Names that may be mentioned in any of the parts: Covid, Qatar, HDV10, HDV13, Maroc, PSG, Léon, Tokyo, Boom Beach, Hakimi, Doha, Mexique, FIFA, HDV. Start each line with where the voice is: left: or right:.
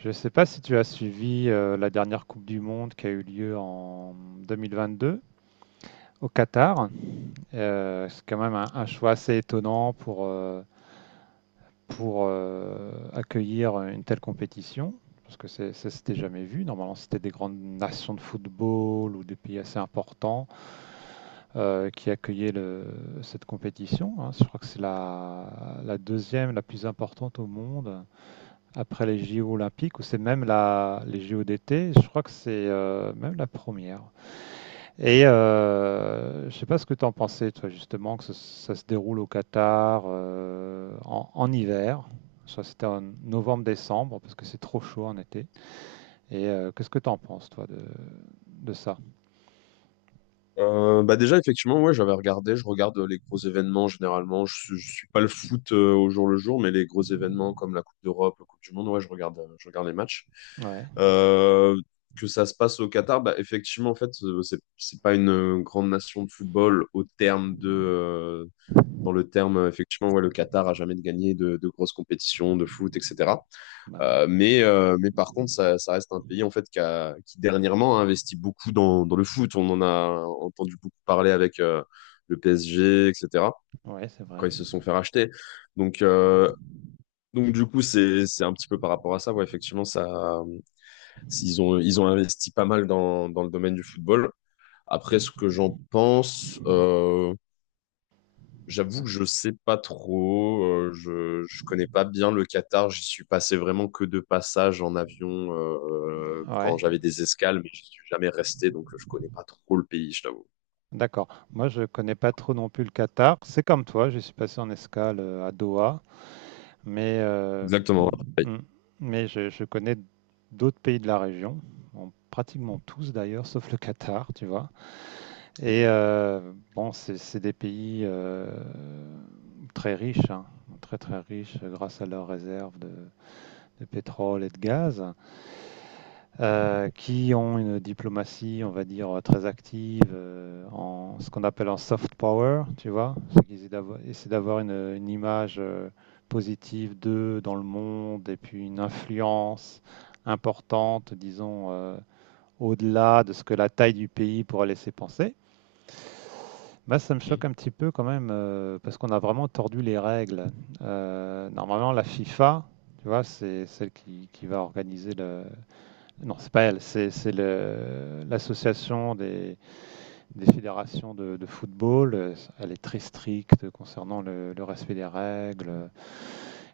right: Je ne sais pas si tu as suivi la dernière Coupe du Monde qui a eu lieu en 2022 au Qatar. C'est quand même un choix assez étonnant pour accueillir une telle compétition, parce que ça s'était jamais vu. Normalement, c'était des grandes nations de football ou des pays assez importants qui accueillaient cette compétition, hein. Je crois que c'est la deuxième, la plus importante au monde, après les JO olympiques, ou c'est même les JO d'été, je crois que c'est même la première. Je sais pas ce que tu en pensais, toi, justement, que ça, se déroule au Qatar en, en hiver. Je crois que c'était en novembre-décembre, parce que c'est trop chaud en été. Qu'est-ce que tu en penses, toi, de ça?
left: Bah déjà, effectivement, ouais, j'avais regardé, je regarde les gros événements généralement. Je suis pas le foot au jour le jour, mais les gros événements comme la Coupe d'Europe, la Coupe du Monde, ouais, je regarde les matchs.
right: Ouais.
left: Euh, que ça se passe au Qatar, bah effectivement, en fait, c'est pas une grande nation de football au terme de, dans le terme, effectivement, ouais, le Qatar a jamais gagné de grosses compétitions de foot, etc.
right: Bah non.
left: Mais par contre, ça reste un pays en fait qui dernièrement a investi beaucoup dans le foot. On en a entendu beaucoup parler avec le PSG, etc.
right: Ouais, c'est vrai.
left: Quand ils se sont fait racheter. Donc, euh, donc du coup, c'est un petit peu par rapport à ça. Ouais, effectivement, ça, ils ont investi pas mal dans le domaine du football. Après, ce que j'en pense, j'avoue
right: Ouais.
left: que je sais pas trop, je connais pas bien le Qatar, j'y suis passé vraiment que de passage en avion quand
right: Ouais.
left: j'avais des escales, mais j'y suis jamais resté, donc je connais pas trop le pays, je t'avoue.
right: D'accord. Moi, je connais pas trop non plus le Qatar. C'est comme toi, je suis passé en escale à Doha, mais
left: Exactement. Pareil.
right: Mm. Mais je connais d'autres pays de la région, en pratiquement tous d'ailleurs, sauf le Qatar, tu vois. Bon, c'est des pays très riches, hein, très très riches grâce à leurs réserves de pétrole et de gaz qui ont une diplomatie, on va dire, très active en ce qu'on appelle en soft power, tu vois. C'est d'avoir une image positive d'eux dans le monde et puis une influence importante, disons, au-delà de ce que la taille du pays pourrait laisser penser. Bah, ça me choque un
left: Mhm.
right: petit peu quand même parce qu'on a vraiment tordu les règles. Normalement, la FIFA, tu vois, c'est celle qui va organiser non, c'est pas elle, c'est l'association des fédérations de football. Elle est très stricte concernant le respect des règles.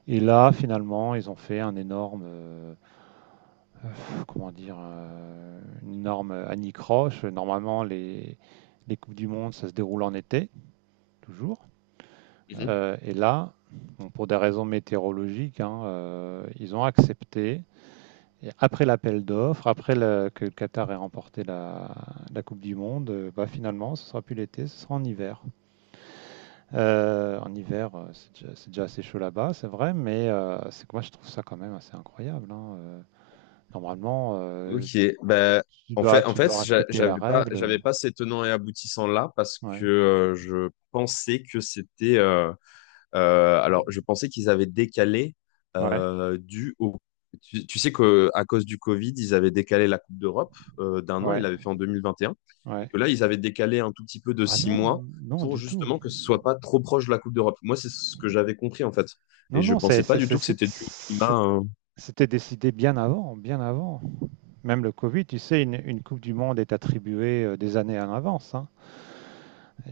right: Et là, finalement, ils ont fait un énorme, comment dire, une énorme anicroche. Normalement, les Coupes du Monde, ça se déroule en été, toujours.
left: Mhm.
right: Et là, bon, pour des raisons météorologiques, hein, ils ont accepté. Et après l'appel d'offres, après que le Qatar ait remporté la Coupe du Monde, bah finalement, ce sera plus l'été, ce sera en hiver. En hiver, c'est déjà assez chaud là-bas, c'est vrai, mais c'est que moi, je trouve ça quand même assez incroyable, hein. Normalement,
left: Ok, ben en fait,
right: tu dois respecter la règle.
left: j'avais pas ces tenants et aboutissants là parce que
right: Ouais,
left: je pensais que c'était. Alors, je pensais qu'ils avaient décalé
right: ouais,
left: dû au. Tu sais qu'à cause du Covid, ils avaient décalé la Coupe d'Europe d'un an, ils
right: ouais,
left: l'avaient fait en 2021, et
right: ouais.
left: que là, ils avaient décalé un tout petit peu de
right: Ah
left: six
right: non,
left: mois
right: non,
left: pour
right: du tout.
left: justement que ce soit pas trop proche de la Coupe d'Europe. Moi, c'est ce que j'avais compris en fait,
right: Non,
left: et je
right: non,
left: pensais pas du tout que c'était dû au
right: c'est
left: climat.
right: c'était décidé bien avant, bien avant. Même le Covid, tu sais, une Coupe du Monde est attribuée des années à l'avance, hein.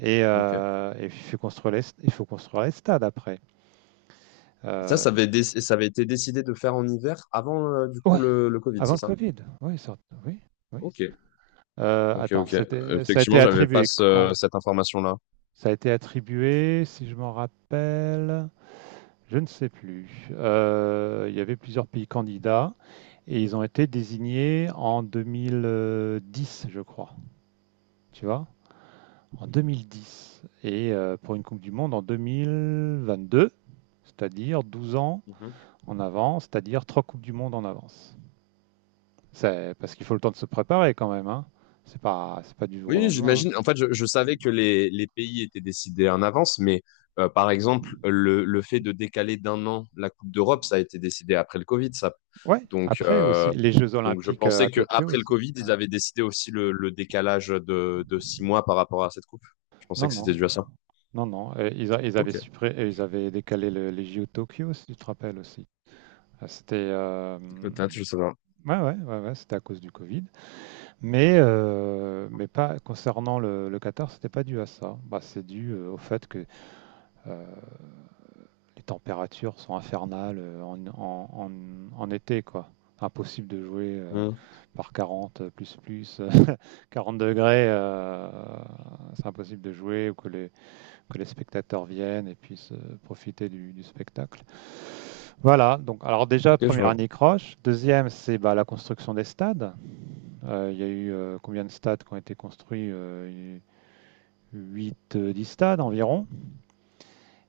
left: Ok. Et
right: Et il faut construire il faut construire les stades après.
left: Ça,
right: Euh,
left: ça avait été décidé de faire en hiver avant du coup
right: ouais,
left: le Covid,
right: avant
left: c'est
right: le
left: ça?
right: Covid. Oui, oui, oui.
left: Ok, ok,
right: Attends,
left: ok.
right: c'était, ça a été
left: Effectivement, j'avais pas
right: attribué quand?
left: cette information-là.
right: Ça a été attribué, si je m'en rappelle, je ne sais plus. Il y avait plusieurs pays candidats et ils ont été désignés en 2010, je crois. Tu vois? En 2010 et pour une Coupe du Monde en 2022, c'est-à-dire 12 ans en avance, c'est-à-dire trois Coupes du Monde en avance. C'est parce qu'il faut le temps de se préparer quand même, hein. C'est pas du jour au
left: Oui,
right: lendemain, hein.
left: j'imagine. En fait, je savais que les pays étaient décidés en avance, mais par exemple, le fait de décaler d'un an la Coupe d'Europe, ça a été décidé après le Covid, ça.
right: Ouais,
left: Donc,
right: après aussi,
left: euh,
right: les Jeux
left: donc je
right: Olympiques
left: pensais
right: à
left: que
right: Tokyo,
left: après le
right: c'est...
left: Covid, ils
right: ouais.
left: avaient décidé aussi le décalage de 6 mois par rapport à cette coupe. Je
right: Non,
left: pensais que c'était
right: non,
left: dû à ça.
right: non, non. euh, Ils, a- ils avaient
left: Ok,
right: suppré- euh, ils avaient décalé les JO de Tokyo, si tu te rappelles aussi. Ah, c'était...
left: peut-être, je sais pas.
right: Ouais, ouais, ouais, ouais, c'était à cause du Covid. Mais pas concernant le Qatar, c'était pas dû à ça. Bah, c'est dû au fait que euh, les températures sont infernales en été, quoi. Impossible de jouer
left: Hmm,
right: par 40 plus plus 40 degrés, c'est impossible de jouer ou que que les spectateurs viennent et puissent profiter du spectacle. Voilà. Donc, alors déjà
left: ok, je
right: première
left: vois.
right: année croche. Deuxième, c'est bah, la construction des stades. Il y a eu combien de stades qui ont été construits 8, stades environ.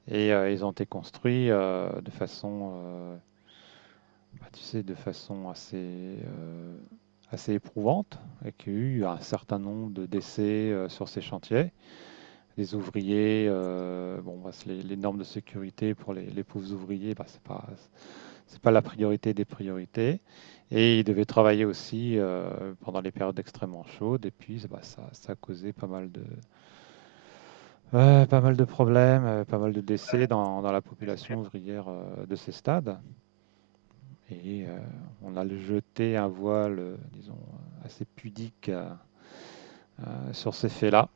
right: Ils ont été construits de façon, bah, tu sais, de façon assez, euh, assez éprouvante. Et qu'il y a eu un certain nombre de décès sur ces chantiers. Les ouvriers, bon, bah, les normes de sécurité pour les pauvres ouvriers, bah, c'est pas, c'est pas la priorité des priorités. Et il devait travailler aussi pendant les périodes extrêmement chaudes. Et puis, bah, ça a causé pas mal de, pas mal de problèmes, pas mal de décès dans la population ouvrière de ces stades. Et euh, on a jeté un voile, disons, assez pudique sur ces faits-là.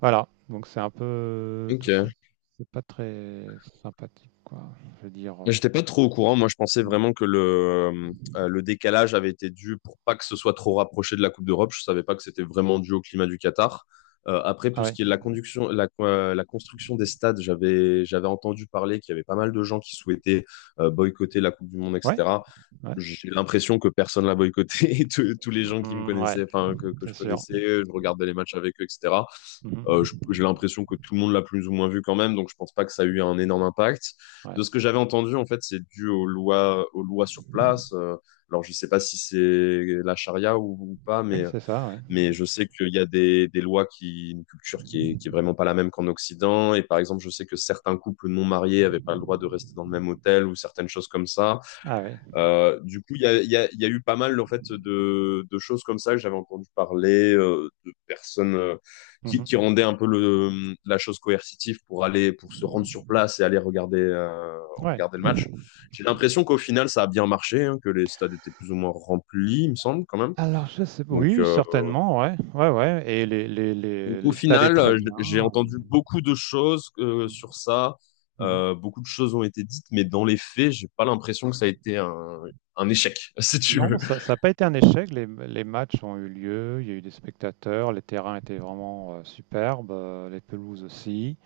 right: Voilà. Donc, c'est un peu tout ça.
left: Ok.
right: C'est pas très sympathique, quoi. Je veux dire.
left: J'étais pas trop au courant. Moi, je pensais
right: Mm.
left: vraiment que le décalage avait été dû pour pas que ce soit trop rapproché de la Coupe d'Europe. Je savais pas que c'était vraiment dû au climat du Qatar. Après,
right: Ah
left: pour ce
right: ouais,
left: qui est de la conduction, la construction des stades, j'avais entendu parler qu'il y avait pas mal de gens qui souhaitaient boycotter la Coupe du Monde,
right: ouais,
left: etc.
right: ouais,
left: J'ai l'impression que personne l'a boycotté. Tous les gens qui me
right: Mm, ouais,
left: connaissaient, enfin, que
right: c'est
left: je
right: sûr.
left: connaissais, je regardais les matchs avec eux, etc.
right: Mmh.
left: Euh, J'ai l'impression que tout le monde l'a plus ou moins vu quand même, donc je pense pas que ça a eu un énorme impact.
right: Ouais.
left: De ce que j'avais entendu, en fait, c'est dû aux lois sur place. Alors, je sais pas si c'est la charia ou pas,
right: Oui,
left: mais,
right: c'est ça, ouais.
left: mais je sais qu'il y a des lois qui, une culture qui est vraiment pas la même qu'en Occident. Et par exemple, je sais que certains couples non mariés avaient pas le droit de rester dans le même hôtel ou certaines choses comme ça.
right: Ah oui.
left: Du coup, il y a eu pas mal en fait de choses comme ça que j'avais entendu parler de personnes qui,
right: Mmh.
left: qui rendaient un peu la chose coercitive pour aller pour se rendre sur place et aller regarder euh,
right: Ouais.
left: regarder le match. J'ai l'impression qu'au final, ça a bien marché, hein, que les stades étaient plus ou moins remplis, il me semble quand même.
right: Alors je sais
left: Donc,
right: oui,
left: euh,
right: certainement, ouais. Ouais, ouais, et
left: donc au
right: les stades est
left: final,
right: très bien,
left: j'ai
right: heu,
left: entendu beaucoup de choses sur
right: mmh.
left: ça.
right: Mmh.
left: Beaucoup de choses ont été dites, mais dans les faits, j'ai pas l'impression que ça a été un échec, si tu
right: Non,
left: veux.
right: ça ça a pas été un échec, les matchs ont eu lieu, il y a eu des spectateurs, les terrains étaient vraiment, superbes, les pelouses aussi.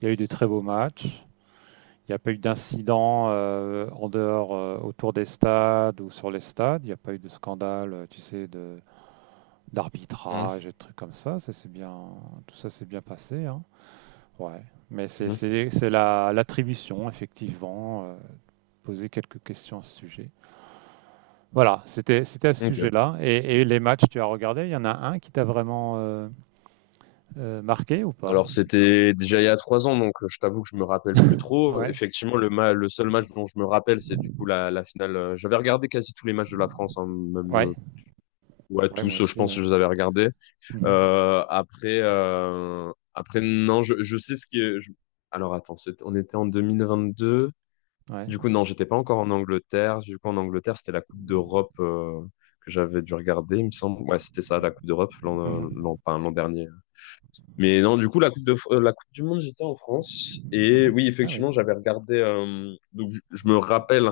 right: Il y a eu de très beaux matchs. Il n'y a pas eu d'incident, en dehors, autour des stades ou sur les stades. Il n'y a pas eu de scandale, tu sais de d'arbitrage et de trucs comme ça. Ça c'est bien, tout ça s'est bien passé, hein. Ouais. Mais
left: Mhm.
right: c'est l'attribution, effectivement, poser quelques questions à ce sujet. Voilà, c'était c'était à ce
left: Ok.
right: sujet-là. Et les matchs, tu as regardé, il y en a un qui t'a vraiment marqué ou pas?
left: Alors c'était déjà il y a 3 ans, donc je t'avoue que je me rappelle plus trop.
right: Ouais,
left: Effectivement, le seul match dont je me rappelle, c'est du coup la finale. J'avais regardé quasi tous les matchs de la France, hein, même
right: ouais,
left: ouais
right: ouais, moi
left: tous, je
right: aussi,
left: pense que
right: ouais.
left: je les avais regardés.
right: Mhm.
left: Après non, je sais ce qui. Est- je- Alors attends, on était en 2022.
right: Ouais.
left: Du coup non, j'étais pas encore en Angleterre. Du coup en Angleterre, c'était la Coupe d'Europe que j'avais dû regarder, il me semble. Ouais, c'était ça, la Coupe d'Europe
right: Mhm.
left: l'an dernier. Mais non, du coup, la Coupe du Monde, j'étais en France. Et
right: Mhm.
left: oui,
right: Ah oui,
left: effectivement, j'avais regardé. Donc, je me rappelle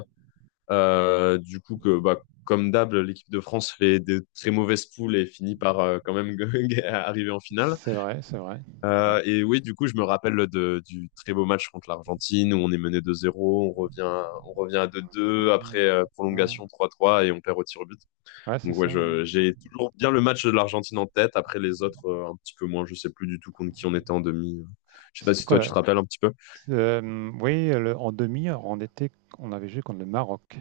left: du coup que, bah, comme d'hab, l'équipe de France fait des très mauvaises poules et finit par quand même arriver en finale.
right: c'est vrai, c'est vrai. Ouais.
left: Et oui, du coup, je me rappelle du très beau match contre l'Argentine où on est mené 2 zéro, on revient à deux 2 après
right: Mhm. Ouais,
left: prolongation 3-3 et on perd au tir au but.
right: Ouais, c'est
left: Donc ouais,
right: ça, ouais.
left: j'ai toujours bien le match de l'Argentine en tête. Après les autres, un petit peu moins. Je sais plus du tout contre qui on était en demi. Je sais pas
right: C'était
left: si toi tu
right: quoi?
left: te rappelles un petit peu.
right: Hem, oui, le en demi, on était on avait joué contre le Maroc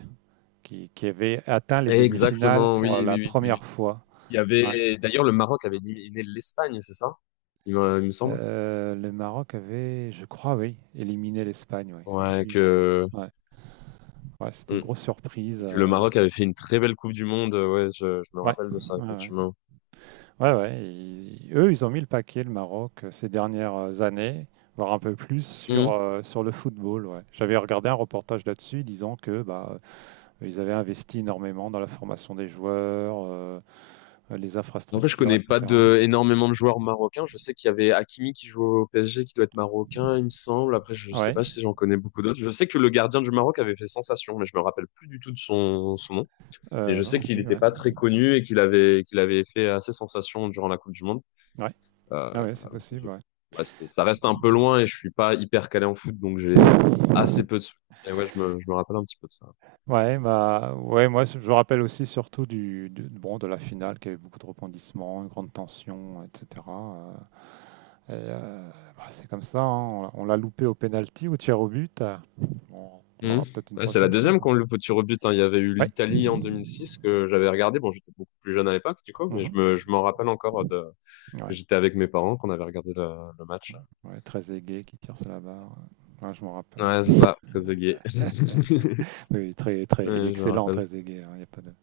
right: qui avait atteint les demi-finales
left: Exactement, oui,
right: pour la
left: oui, oui, oui,
right: première
left: oui.
right: fois.
left: Il y
right: Ouais.
left: avait d'ailleurs le Maroc avait éliminé l'Espagne, c'est ça? Il me semble.
right: Le Maroc avait, je crois, oui, éliminé l'Espagne, oui,
left: Ouais,
right: absolument. Ouais, ouais, c'était une
left: mm,
right: grosse surprise,
left: que le Maroc avait fait une très belle Coupe du Monde. Ouais, je me
right: ouais,
left: rappelle de ça
right: ouais, ouais.
left: effectivement.
right: Ouais, ouais, i eux, ils ont mis le paquet, le Maroc, ces dernières années, voire un peu plus sur, sur le football, ouais. J'avais regardé un reportage là-dessus disant que, bah, ils avaient investi énormément dans la formation des joueurs, les
left: En vrai, je
right: infrastructures,
left: connais pas
right: etc.
left: énormément de joueurs marocains. Je sais qu'il y avait Hakimi qui joue au PSG, qui doit être marocain, il me semble. Après, je sais
right: Ouais,
left: pas si j'en connais beaucoup d'autres. Je sais que le gardien du Maroc avait fait sensation, mais je me rappelle plus du tout de son nom. Mais je
right: moi
left: sais
right: non
left: qu'il
right: plus,
left: n'était
right: ouais.
left: pas très connu et qu'il avait fait assez sensation durant la Coupe du Monde.
right: Ouais,
left: Euh,
right: ah ouais, c'est
left: je-
right: possible, ouais.
left: ouais, ça reste un peu loin et je suis pas hyper calé en foot, donc j'ai assez peu de. Souvenirs. Mais ouais, je me rappelle un petit peu de ça.
right: Ouais, bah, ouais, moi je me rappelle aussi surtout bon, de la finale qui avait beaucoup de rebondissements, une grande tension, etc. euh, et, euh, Bah, c'est comme ça, hein, on l'a loupé au penalty, au tir au but. Bon, on
left: Mhm.
right: l'aura peut-être une
left: Ouais, c'est la
right: prochaine fois,
left: deuxième
right: quoi.
left: qu'on le faut tirer au but, hein. Il y avait eu
right: Ouais,
left: l'Italie en 2006 que j'avais regardé. Bon, j'étais beaucoup plus jeune à l'époque, du coup, mais
right: mhm,
left: je m'en rappelle encore que
right: ouais,
left: j'étais avec mes parents, qu'on avait regardé le match.
right: ouais, très aigué qui tire sur la barre. Ouais, je me rappelle.
left: Ouais, c'est ça, très égayé.
right: Oui, très, très, il est
left: Ouais, je me
right: excellent,
left: rappelle.
right: très égay, hein, il n'y a pas de,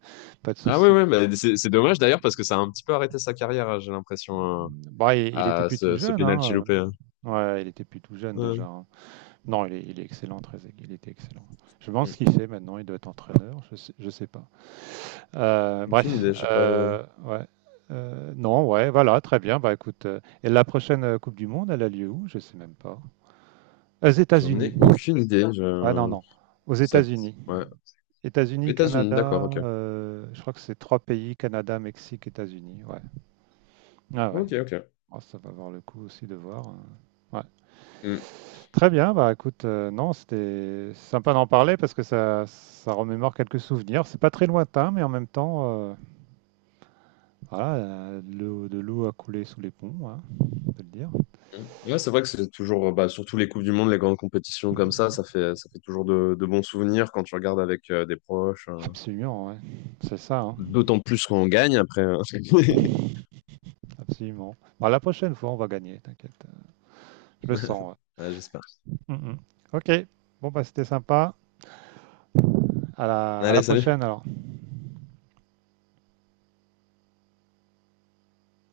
right: pas de
left: Ah oui,
right: souci.
left: oui, mais c'est dommage d'ailleurs parce que ça a un petit peu arrêté sa carrière, hein, j'ai l'impression,
right: Bah, il était
left: à
right: plus tout
left: ce
right: jeune, hein.
left: penalty loupé, hein.
right: Ouais, il était plus tout jeune
left: Ouais.
right: déjà, hein. Non, il est excellent, très égay, il était excellent. Je pense
left: Mhm.
right: ce qu'il fait maintenant, il doit être entraîneur, je sais pas. Euh, bref,
left: Aucune idée, je sais pas.
right: ouais. Non, ouais, voilà, très bien. Bah écoute, et la prochaine Coupe du Monde, elle a lieu où? Je sais même pas. Aux
left: J'en
right: États-Unis.
left: ai aucune idée.
right: Ah non,
left: Je...
right: non. Aux
left: Ça...
right: États-Unis.
left: Ouais.
right: États-Unis,
left: États-Unis, d'accord,
right: Canada,
left: ok.
right: je crois que c'est trois pays, Canada, Mexique, États-Unis. Ouais. Ah ouais,
left: Ok, ok.
right: oh, ça va avoir le coup aussi de voir, ouais. Très bien, bah écoute, non, c'était sympa d'en parler parce que ça remémore quelques souvenirs. C'est pas très lointain, mais en même temps, euh, voilà, de l'eau a coulé sous les ponts, hein, on peut le dire.
left: Mm. Ouais, c'est vrai que c'est toujours, bah, surtout les Coupes du Monde, les grandes compétitions comme ça, ça fait toujours de bons souvenirs quand tu regardes avec des proches.
right: Absolument, ouais. C'est ça, hein,
left: D'autant plus quand on gagne après.
right: absolument. Bah, la prochaine fois, on va gagner, t'inquiète. Je le sens.
left: Ouais, j'espère.
right: Ouais. Mm, mm. Ok, bon, bah c'était sympa. À la
left: Allez, salut.
right: prochaine alors.